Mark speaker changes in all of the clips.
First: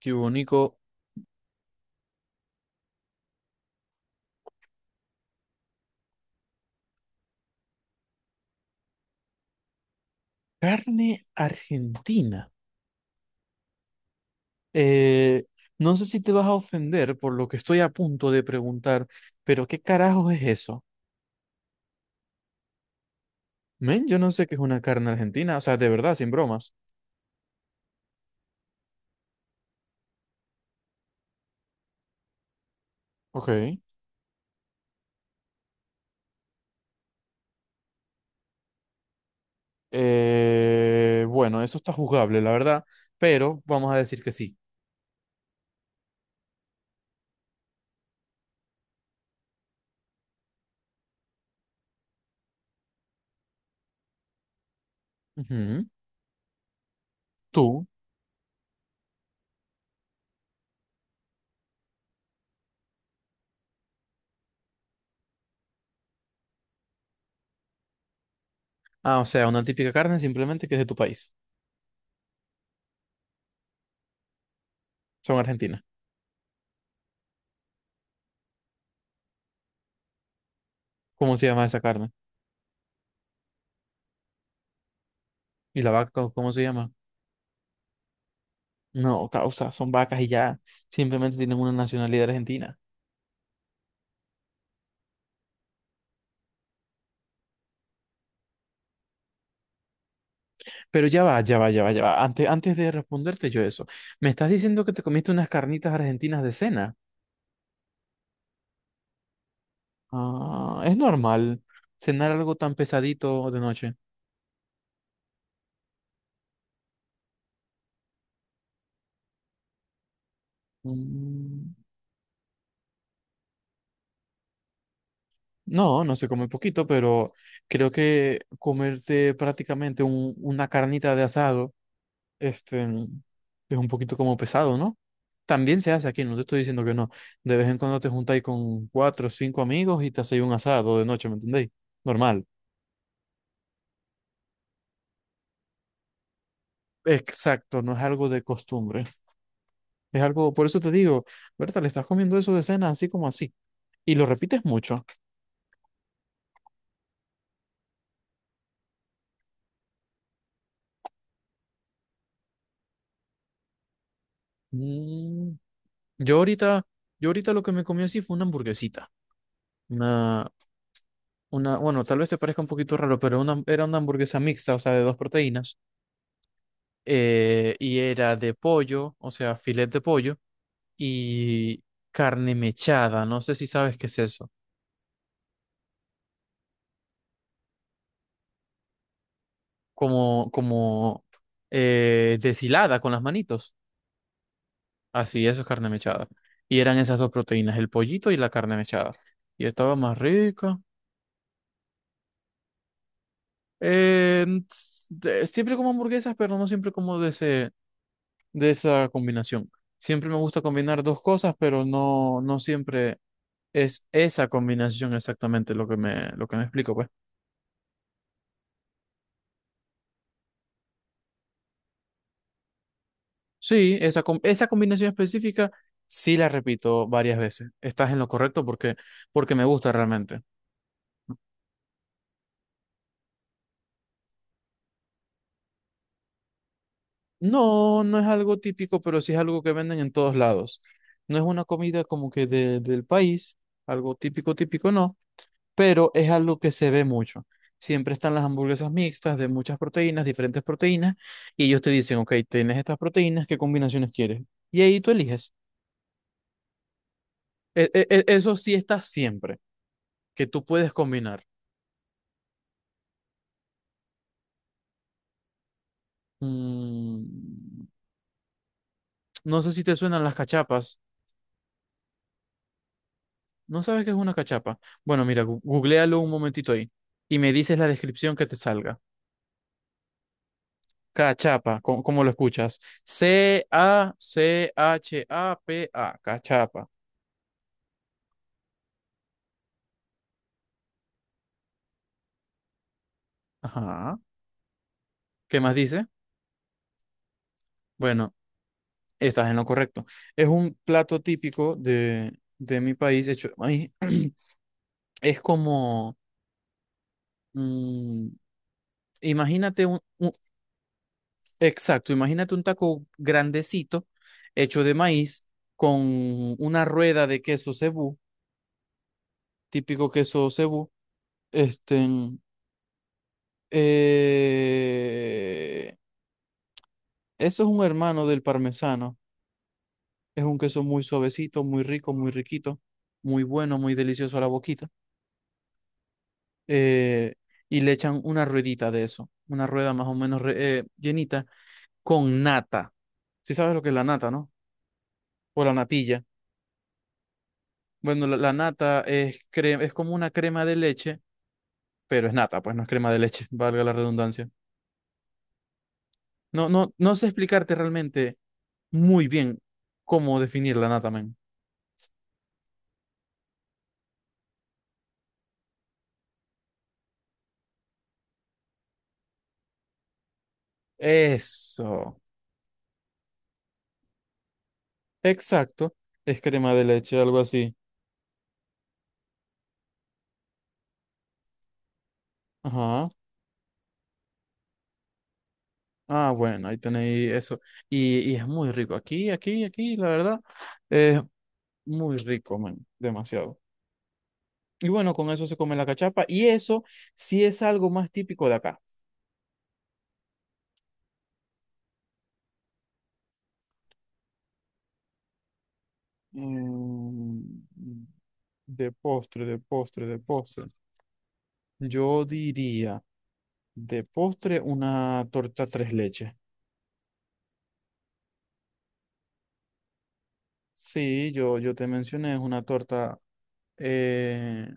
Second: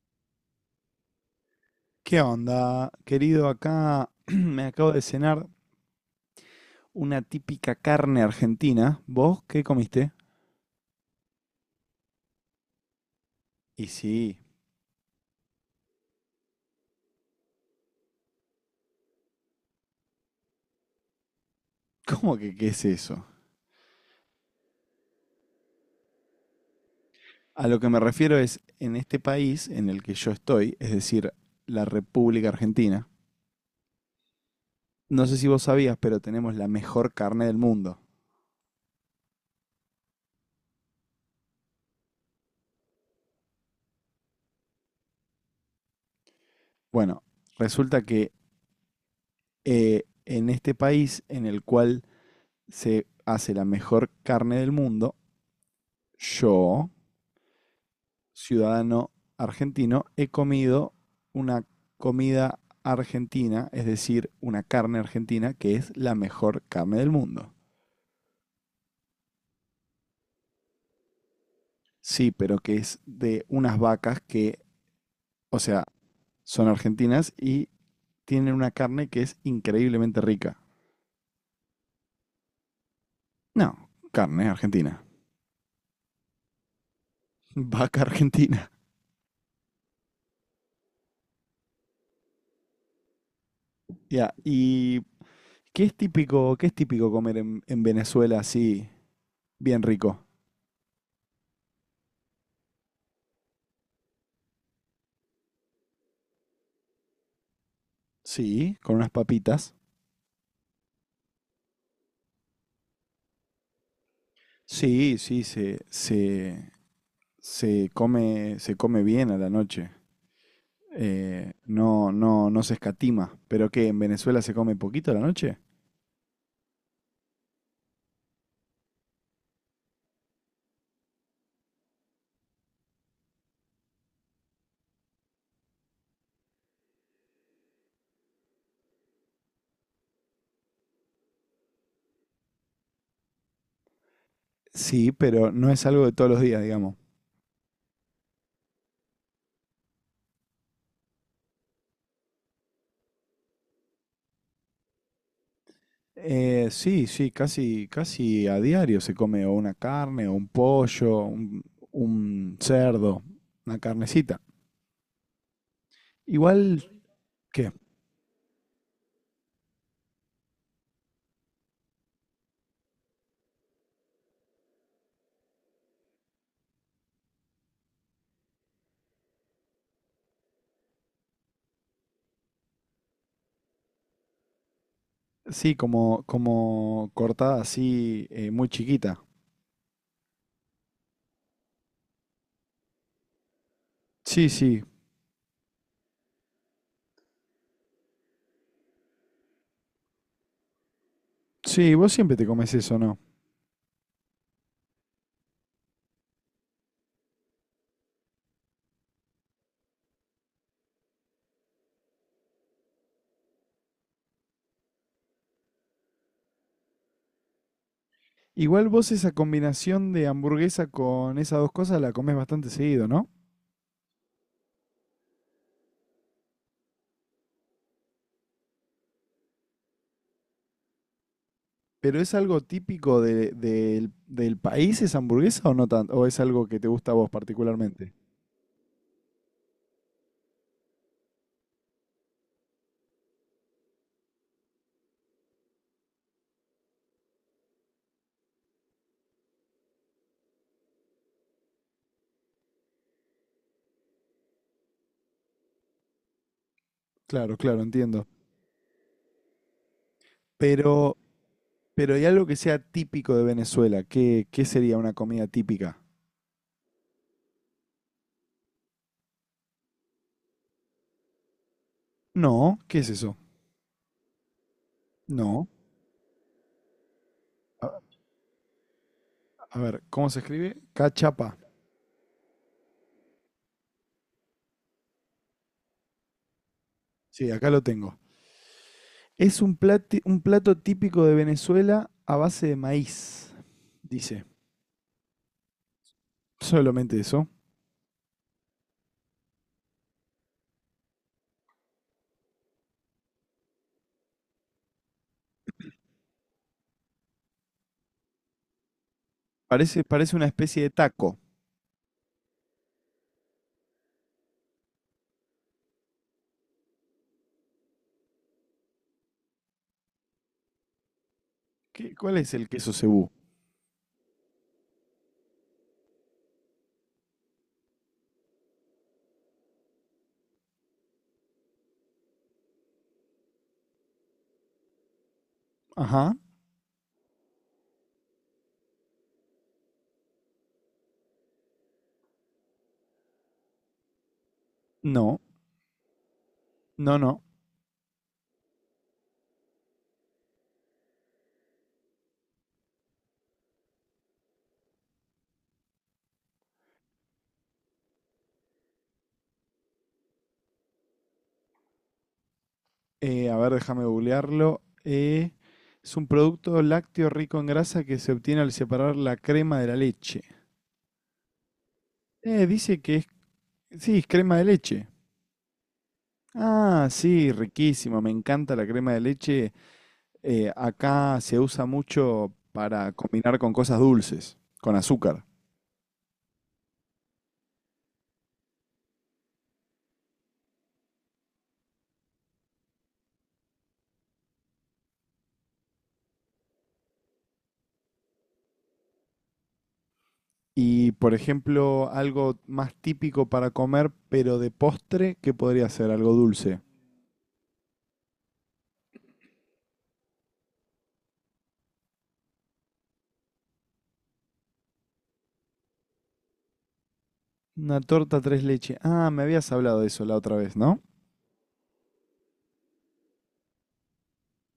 Speaker 1: Qué bonito.
Speaker 2: ¿Qué onda, querido? Acá me acabo de cenar una típica carne argentina. ¿Vos qué comiste?
Speaker 1: Carne argentina.
Speaker 2: Y sí,
Speaker 1: Eh, no sé si te vas a ofender por lo que estoy a punto de preguntar, pero ¿qué carajos es eso?
Speaker 2: ¿cómo que qué es eso?
Speaker 1: Men, yo no sé qué es una carne argentina, o sea, de verdad, sin bromas.
Speaker 2: A lo que me refiero es, en este país en el que yo estoy, es decir, la República Argentina,
Speaker 1: Ok.
Speaker 2: no sé si vos sabías, pero tenemos la mejor carne del mundo.
Speaker 1: Bueno, eso está juzgable, la verdad, pero vamos a decir que sí.
Speaker 2: Bueno, resulta que en este país en el cual se hace la mejor carne del mundo,
Speaker 1: Ujú.
Speaker 2: yo
Speaker 1: Tú.
Speaker 2: ciudadano argentino, he comido una comida argentina, es decir, una carne argentina que es la mejor carne del mundo.
Speaker 1: Ah, o sea, una típica carne simplemente que es de tu país.
Speaker 2: Sí, pero que es de unas vacas que,
Speaker 1: Son
Speaker 2: o
Speaker 1: argentinas.
Speaker 2: sea, son argentinas y tienen una carne que es increíblemente rica.
Speaker 1: ¿Cómo se llama esa carne?
Speaker 2: No, carne argentina.
Speaker 1: ¿Y la vaca, cómo se llama?
Speaker 2: Vaca argentina.
Speaker 1: No, causa, son vacas y ya. Simplemente tienen una nacionalidad argentina.
Speaker 2: Ya, ¿y qué es típico comer en Venezuela así, bien rico?
Speaker 1: Pero ya va, ya va, ya va, ya va. Antes, antes de responderte yo eso, me estás diciendo que te comiste unas carnitas argentinas de cena.
Speaker 2: Sí, con unas papitas.
Speaker 1: Ah, es normal cenar algo tan pesadito de noche.
Speaker 2: Sí, sí, se come, se come bien a la noche. Eh,
Speaker 1: Mm.
Speaker 2: no, no, no se escatima. ¿Pero qué? ¿En Venezuela se come poquito a la noche?
Speaker 1: No, no se come poquito, pero creo que comerte prácticamente una carnita de asado, este, es un poquito como pesado, ¿no? También se hace aquí, no te estoy diciendo que no. De vez en cuando te juntáis con cuatro o cinco amigos y te hacéis un asado de noche, ¿me entendéis? Normal.
Speaker 2: Sí, pero no es algo de todos los días, digamos.
Speaker 1: Exacto, no es algo de costumbre. Es algo, por eso te digo, Berta, le estás comiendo eso de cena así como así. Y lo repites mucho.
Speaker 2: Sí, sí, casi, casi a diario se come o una carne, o un pollo, un cerdo, una carnecita.
Speaker 1: Mm. Yo
Speaker 2: Igual
Speaker 1: ahorita, yo ahorita lo
Speaker 2: qué
Speaker 1: que me comí así fue una hamburguesita. Una, una, bueno, tal vez te parezca un poquito raro, pero una, era una hamburguesa mixta, o sea, de dos proteínas. Y era de pollo, o sea, filet de pollo y carne mechada. No sé si sabes qué es eso.
Speaker 2: sí, como, como cortada así, muy chiquita.
Speaker 1: Como, como deshilada con las manitos.
Speaker 2: Sí, sí,
Speaker 1: Así, eso es carne mechada. Y eran esas dos proteínas, el pollito y la carne mechada. Y estaba más rica.
Speaker 2: sí, vos siempre te comes eso, ¿no?
Speaker 1: Eh, Siempre como hamburguesas, pero no siempre como de ese, de esa combinación. Siempre me gusta combinar dos cosas, pero no, no siempre es esa combinación exactamente lo que me explico, pues.
Speaker 2: Igual vos esa combinación de hamburguesa con esas dos cosas la comés bastante seguido, ¿no?
Speaker 1: Sí, esa, esa combinación específica sí la repito varias veces. Estás en lo correcto porque, porque me gusta realmente.
Speaker 2: ¿Pero es algo típico del del país esa hamburguesa o no tanto? ¿O es algo que te gusta a vos
Speaker 1: No,
Speaker 2: particularmente?
Speaker 1: no es algo típico, pero sí es algo que venden en todos lados. No es una comida como que del país, algo típico, típico no, pero es algo que se ve mucho. Siempre están las hamburguesas mixtas de muchas proteínas, diferentes proteínas, y ellos te dicen, ok, tienes estas proteínas, ¿qué combinaciones quieres? Y ahí tú eliges.
Speaker 2: Claro, claro, entiendo.
Speaker 1: Eso sí está siempre, que tú puedes
Speaker 2: Pero,
Speaker 1: combinar.
Speaker 2: pero hay algo que sea típico de Venezuela. ¿Qué, qué sería una comida típica?
Speaker 1: Mm, no sé si te suenan las cachapas.
Speaker 2: No, ¿qué es eso?
Speaker 1: ¿No sabes qué es una cachapa? Bueno, mira,
Speaker 2: No.
Speaker 1: googléalo un momentito ahí y me dices la
Speaker 2: A,
Speaker 1: descripción que te salga.
Speaker 2: a ver, ¿cómo se escribe? Cachapa.
Speaker 1: Cachapa, ¿cómo, lo escuchas? C-A-C-H-A-P-A, cachapa.
Speaker 2: Sí, acá lo tengo. Es un un plato típico de Venezuela a base de maíz,
Speaker 1: Ajá.
Speaker 2: dice.
Speaker 1: ¿Qué más dice?
Speaker 2: Solamente eso.
Speaker 1: Bueno, estás en lo correcto. Es un plato típico de mi país. Hecho, de maíz. Es como, mm, imagínate un,
Speaker 2: Parece, parece una especie de taco.
Speaker 1: exacto, imagínate un taco grandecito hecho de maíz con una rueda de queso cebú típico queso cebú. Este,
Speaker 2: ¿Qué, cuál es el queso cebú?
Speaker 1: eh, eso es un hermano del parmesano. Es un queso muy suavecito, muy rico, muy riquito, muy bueno, muy delicioso a la boquita.
Speaker 2: Ajá.
Speaker 1: Eh, y le echan una ruedita de eso, una rueda más o menos llenita con nata. Si sabes lo que es la nata, ¿no?
Speaker 2: No,
Speaker 1: O la natilla.
Speaker 2: no, no.
Speaker 1: Bueno, la nata es, es como una crema de leche, pero es nata, pues no es crema de leche, valga la redundancia. No, no, no sé explicarte realmente muy bien cómo definir la nata, men.
Speaker 2: A ver, déjame googlearlo. Es un producto lácteo rico en grasa que se obtiene al separar la crema de la leche.
Speaker 1: Eso.
Speaker 2: Dice que es... Sí, es crema de leche.
Speaker 1: Exacto. Es crema de
Speaker 2: Ah,
Speaker 1: leche, algo
Speaker 2: sí,
Speaker 1: así.
Speaker 2: riquísimo. Me encanta la crema de leche. Acá se usa mucho
Speaker 1: Ajá.
Speaker 2: para combinar con cosas dulces, con azúcar.
Speaker 1: Ah, bueno, ahí tenéis eso. Y es muy rico. Aquí, aquí, aquí, la verdad, es muy rico, man. Demasiado. Y bueno, con eso se come la cachapa. Y eso sí es algo más típico de acá.
Speaker 2: Y, por ejemplo, algo más típico para comer, pero de postre, ¿qué podría ser? Algo dulce.
Speaker 1: Mm, de postre, de postre, de postre. Yo diría de postre, una torta tres leches.
Speaker 2: Una torta tres leche. Ah, me habías hablado de eso la otra vez, ¿no?
Speaker 1: Sí, yo te mencioné, es una torta eh,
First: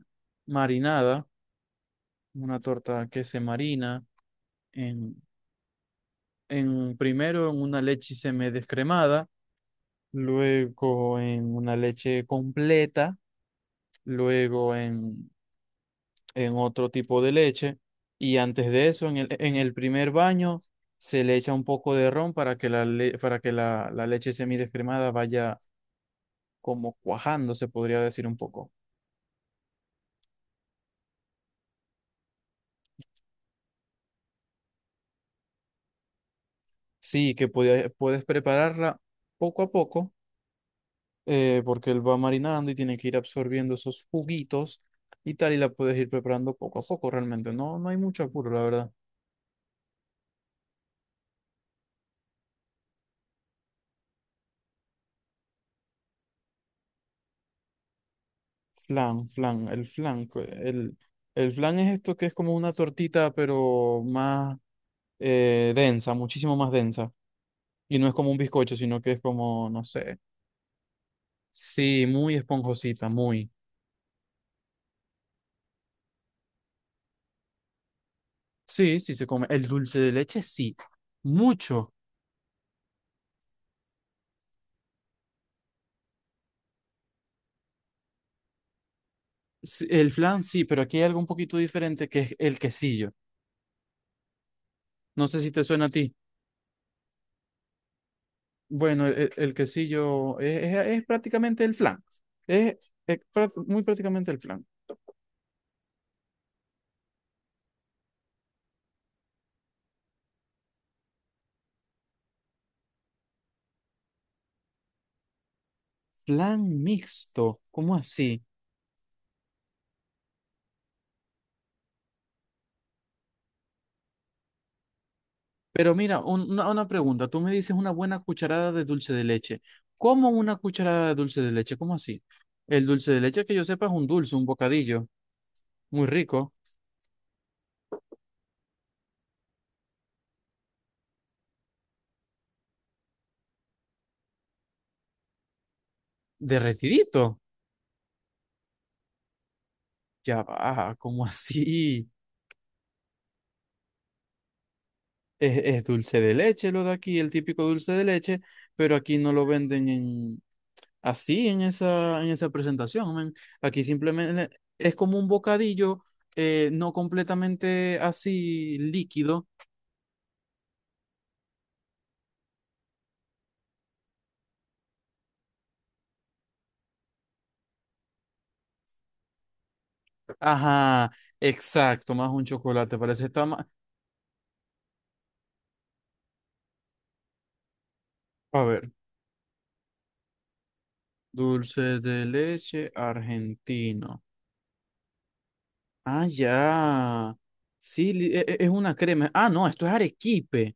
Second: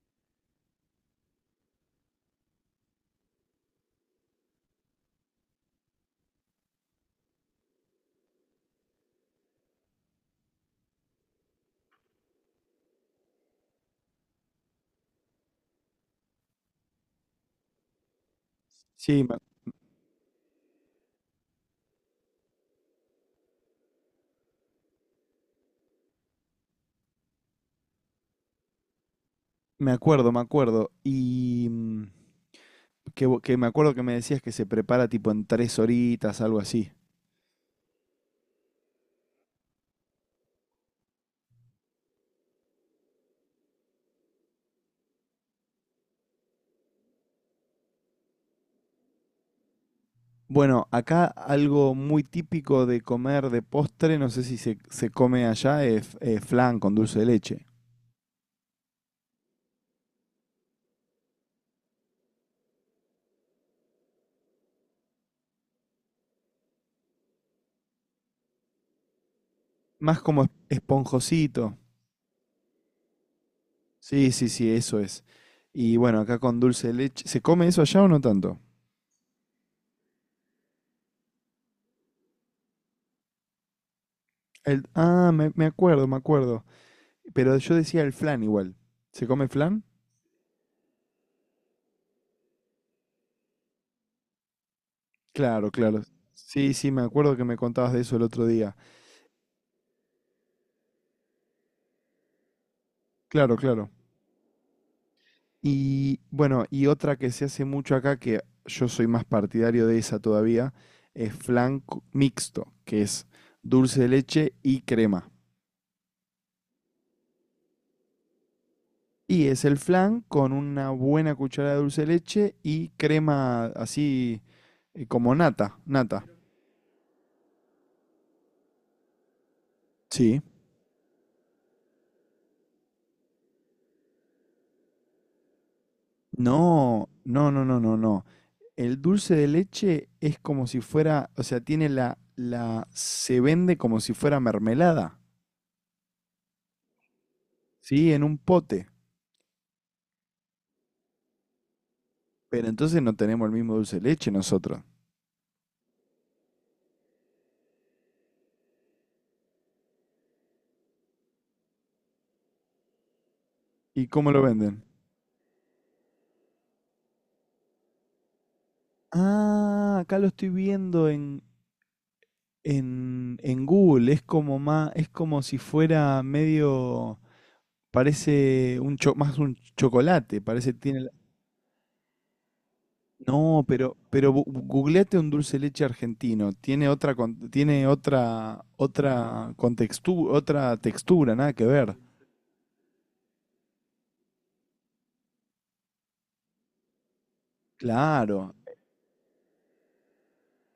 Speaker 1: marinada, una torta que se marina en, en primero en una leche semidescremada, luego en una leche completa, luego en otro tipo de leche, y antes de eso,
Speaker 2: Sí, me,
Speaker 1: en el primer baño, se le echa un poco de ron para que la, para que la leche semidescremada vaya como cuajando, se podría decir un poco.
Speaker 2: me acuerdo, me acuerdo. Y mm, que me acuerdo que me decías que se prepara tipo en tres horitas, algo así.
Speaker 1: Sí, que puedes prepararla poco a poco, porque él va marinando y tiene que ir absorbiendo esos juguitos y tal, y la puedes ir preparando poco a poco realmente. No, no hay mucho apuro, la verdad.
Speaker 2: Bueno, acá algo muy típico de comer de postre, no sé si se, se come allá, es flan con dulce de leche.
Speaker 1: Flan, flan, el flan. Pues, el flan es esto que es como una tortita, pero más densa, muchísimo más densa. Y no es como un bizcocho, sino que es como, no sé.
Speaker 2: Más como esponjosito.
Speaker 1: Sí, muy esponjosita, muy.
Speaker 2: Sí, sí, sí, eso es. Y bueno, acá con dulce de leche. ¿Se come eso allá o no tanto?
Speaker 1: Sí, sí se come. El dulce de leche, sí. Mucho.
Speaker 2: El, ah, me acuerdo, me acuerdo. Pero yo decía el flan igual. ¿Se come flan?
Speaker 1: Sí, el flan, sí, pero aquí hay algo un poquito diferente que es el quesillo. No sé si te
Speaker 2: Claro,
Speaker 1: suena a
Speaker 2: claro.
Speaker 1: ti.
Speaker 2: Sí, sí, me acuerdo que me contabas de eso el otro día.
Speaker 1: Bueno, el, el quesillo es, es prácticamente el flan. Es,
Speaker 2: Claro,
Speaker 1: muy
Speaker 2: claro.
Speaker 1: prácticamente el flan.
Speaker 2: Y bueno, y otra que se hace mucho acá, que yo soy más partidario de esa todavía, es flan mixto, que es dulce de leche y crema.
Speaker 1: Flan mixto, ¿cómo así?
Speaker 2: Y es el flan con una buena cucharada de dulce de leche y crema así como nata,
Speaker 1: Pero mira,
Speaker 2: nata.
Speaker 1: una pregunta. Tú me dices una buena cucharada de dulce de leche. ¿Cómo
Speaker 2: Sí.
Speaker 1: una cucharada de dulce de leche? ¿Cómo así? El dulce de leche que yo sepa es un dulce, un bocadillo, muy rico,
Speaker 2: No, no, no, no, no, no. El dulce de leche es como si fuera, o sea, tiene la, se vende como si fuera mermelada,
Speaker 1: derretidito.
Speaker 2: ¿sí? En un pote.
Speaker 1: Ya va, ¿cómo así?
Speaker 2: Pero entonces no tenemos el mismo dulce de leche nosotros.
Speaker 1: Es dulce de leche lo de aquí, el típico dulce de leche, pero aquí no lo venden en, así en esa presentación, men. Aquí
Speaker 2: ¿Y cómo lo
Speaker 1: simplemente
Speaker 2: venden?
Speaker 1: es como un bocadillo, no completamente así líquido.
Speaker 2: Ah, acá lo estoy viendo en Google. Es como más, es como si fuera medio. Parece un más un chocolate, parece tiene
Speaker 1: Ajá, exacto, más un chocolate, parece está
Speaker 2: no,
Speaker 1: más...
Speaker 2: pero googleate un dulce de leche argentino, tiene tiene otra
Speaker 1: A ver,
Speaker 2: otra otra textura, nada que
Speaker 1: dulce
Speaker 2: ver.
Speaker 1: de leche argentino. Ah, ya. Sí,
Speaker 2: Claro.
Speaker 1: es una crema. Ah, no, esto es arequipe.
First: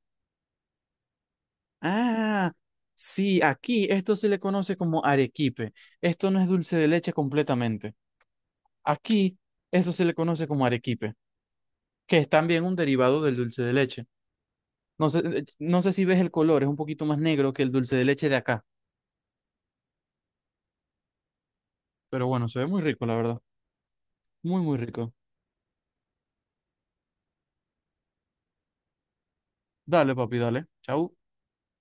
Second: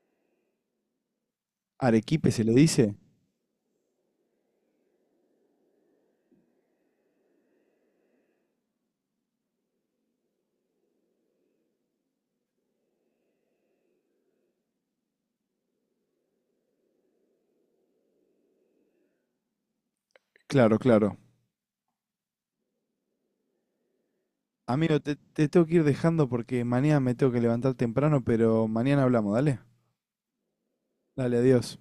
Speaker 2: Arequipe se le
Speaker 1: Ah,
Speaker 2: dice.
Speaker 1: sí, aquí esto se le conoce como arequipe. Esto no es dulce de leche completamente. Aquí eso se le conoce como arequipe, que es también un derivado del dulce de leche. No sé, no sé si ves el color, es un poquito más negro que el dulce de leche de acá.
Speaker 2: Claro, claro.
Speaker 1: Pero bueno, se ve muy rico, la verdad. Muy, muy
Speaker 2: Amigo,
Speaker 1: rico.
Speaker 2: te tengo que ir dejando porque mañana me tengo que levantar temprano, pero mañana hablamos, dale.
Speaker 1: Dale, papi, dale. Chau.
Speaker 2: Dale, adiós.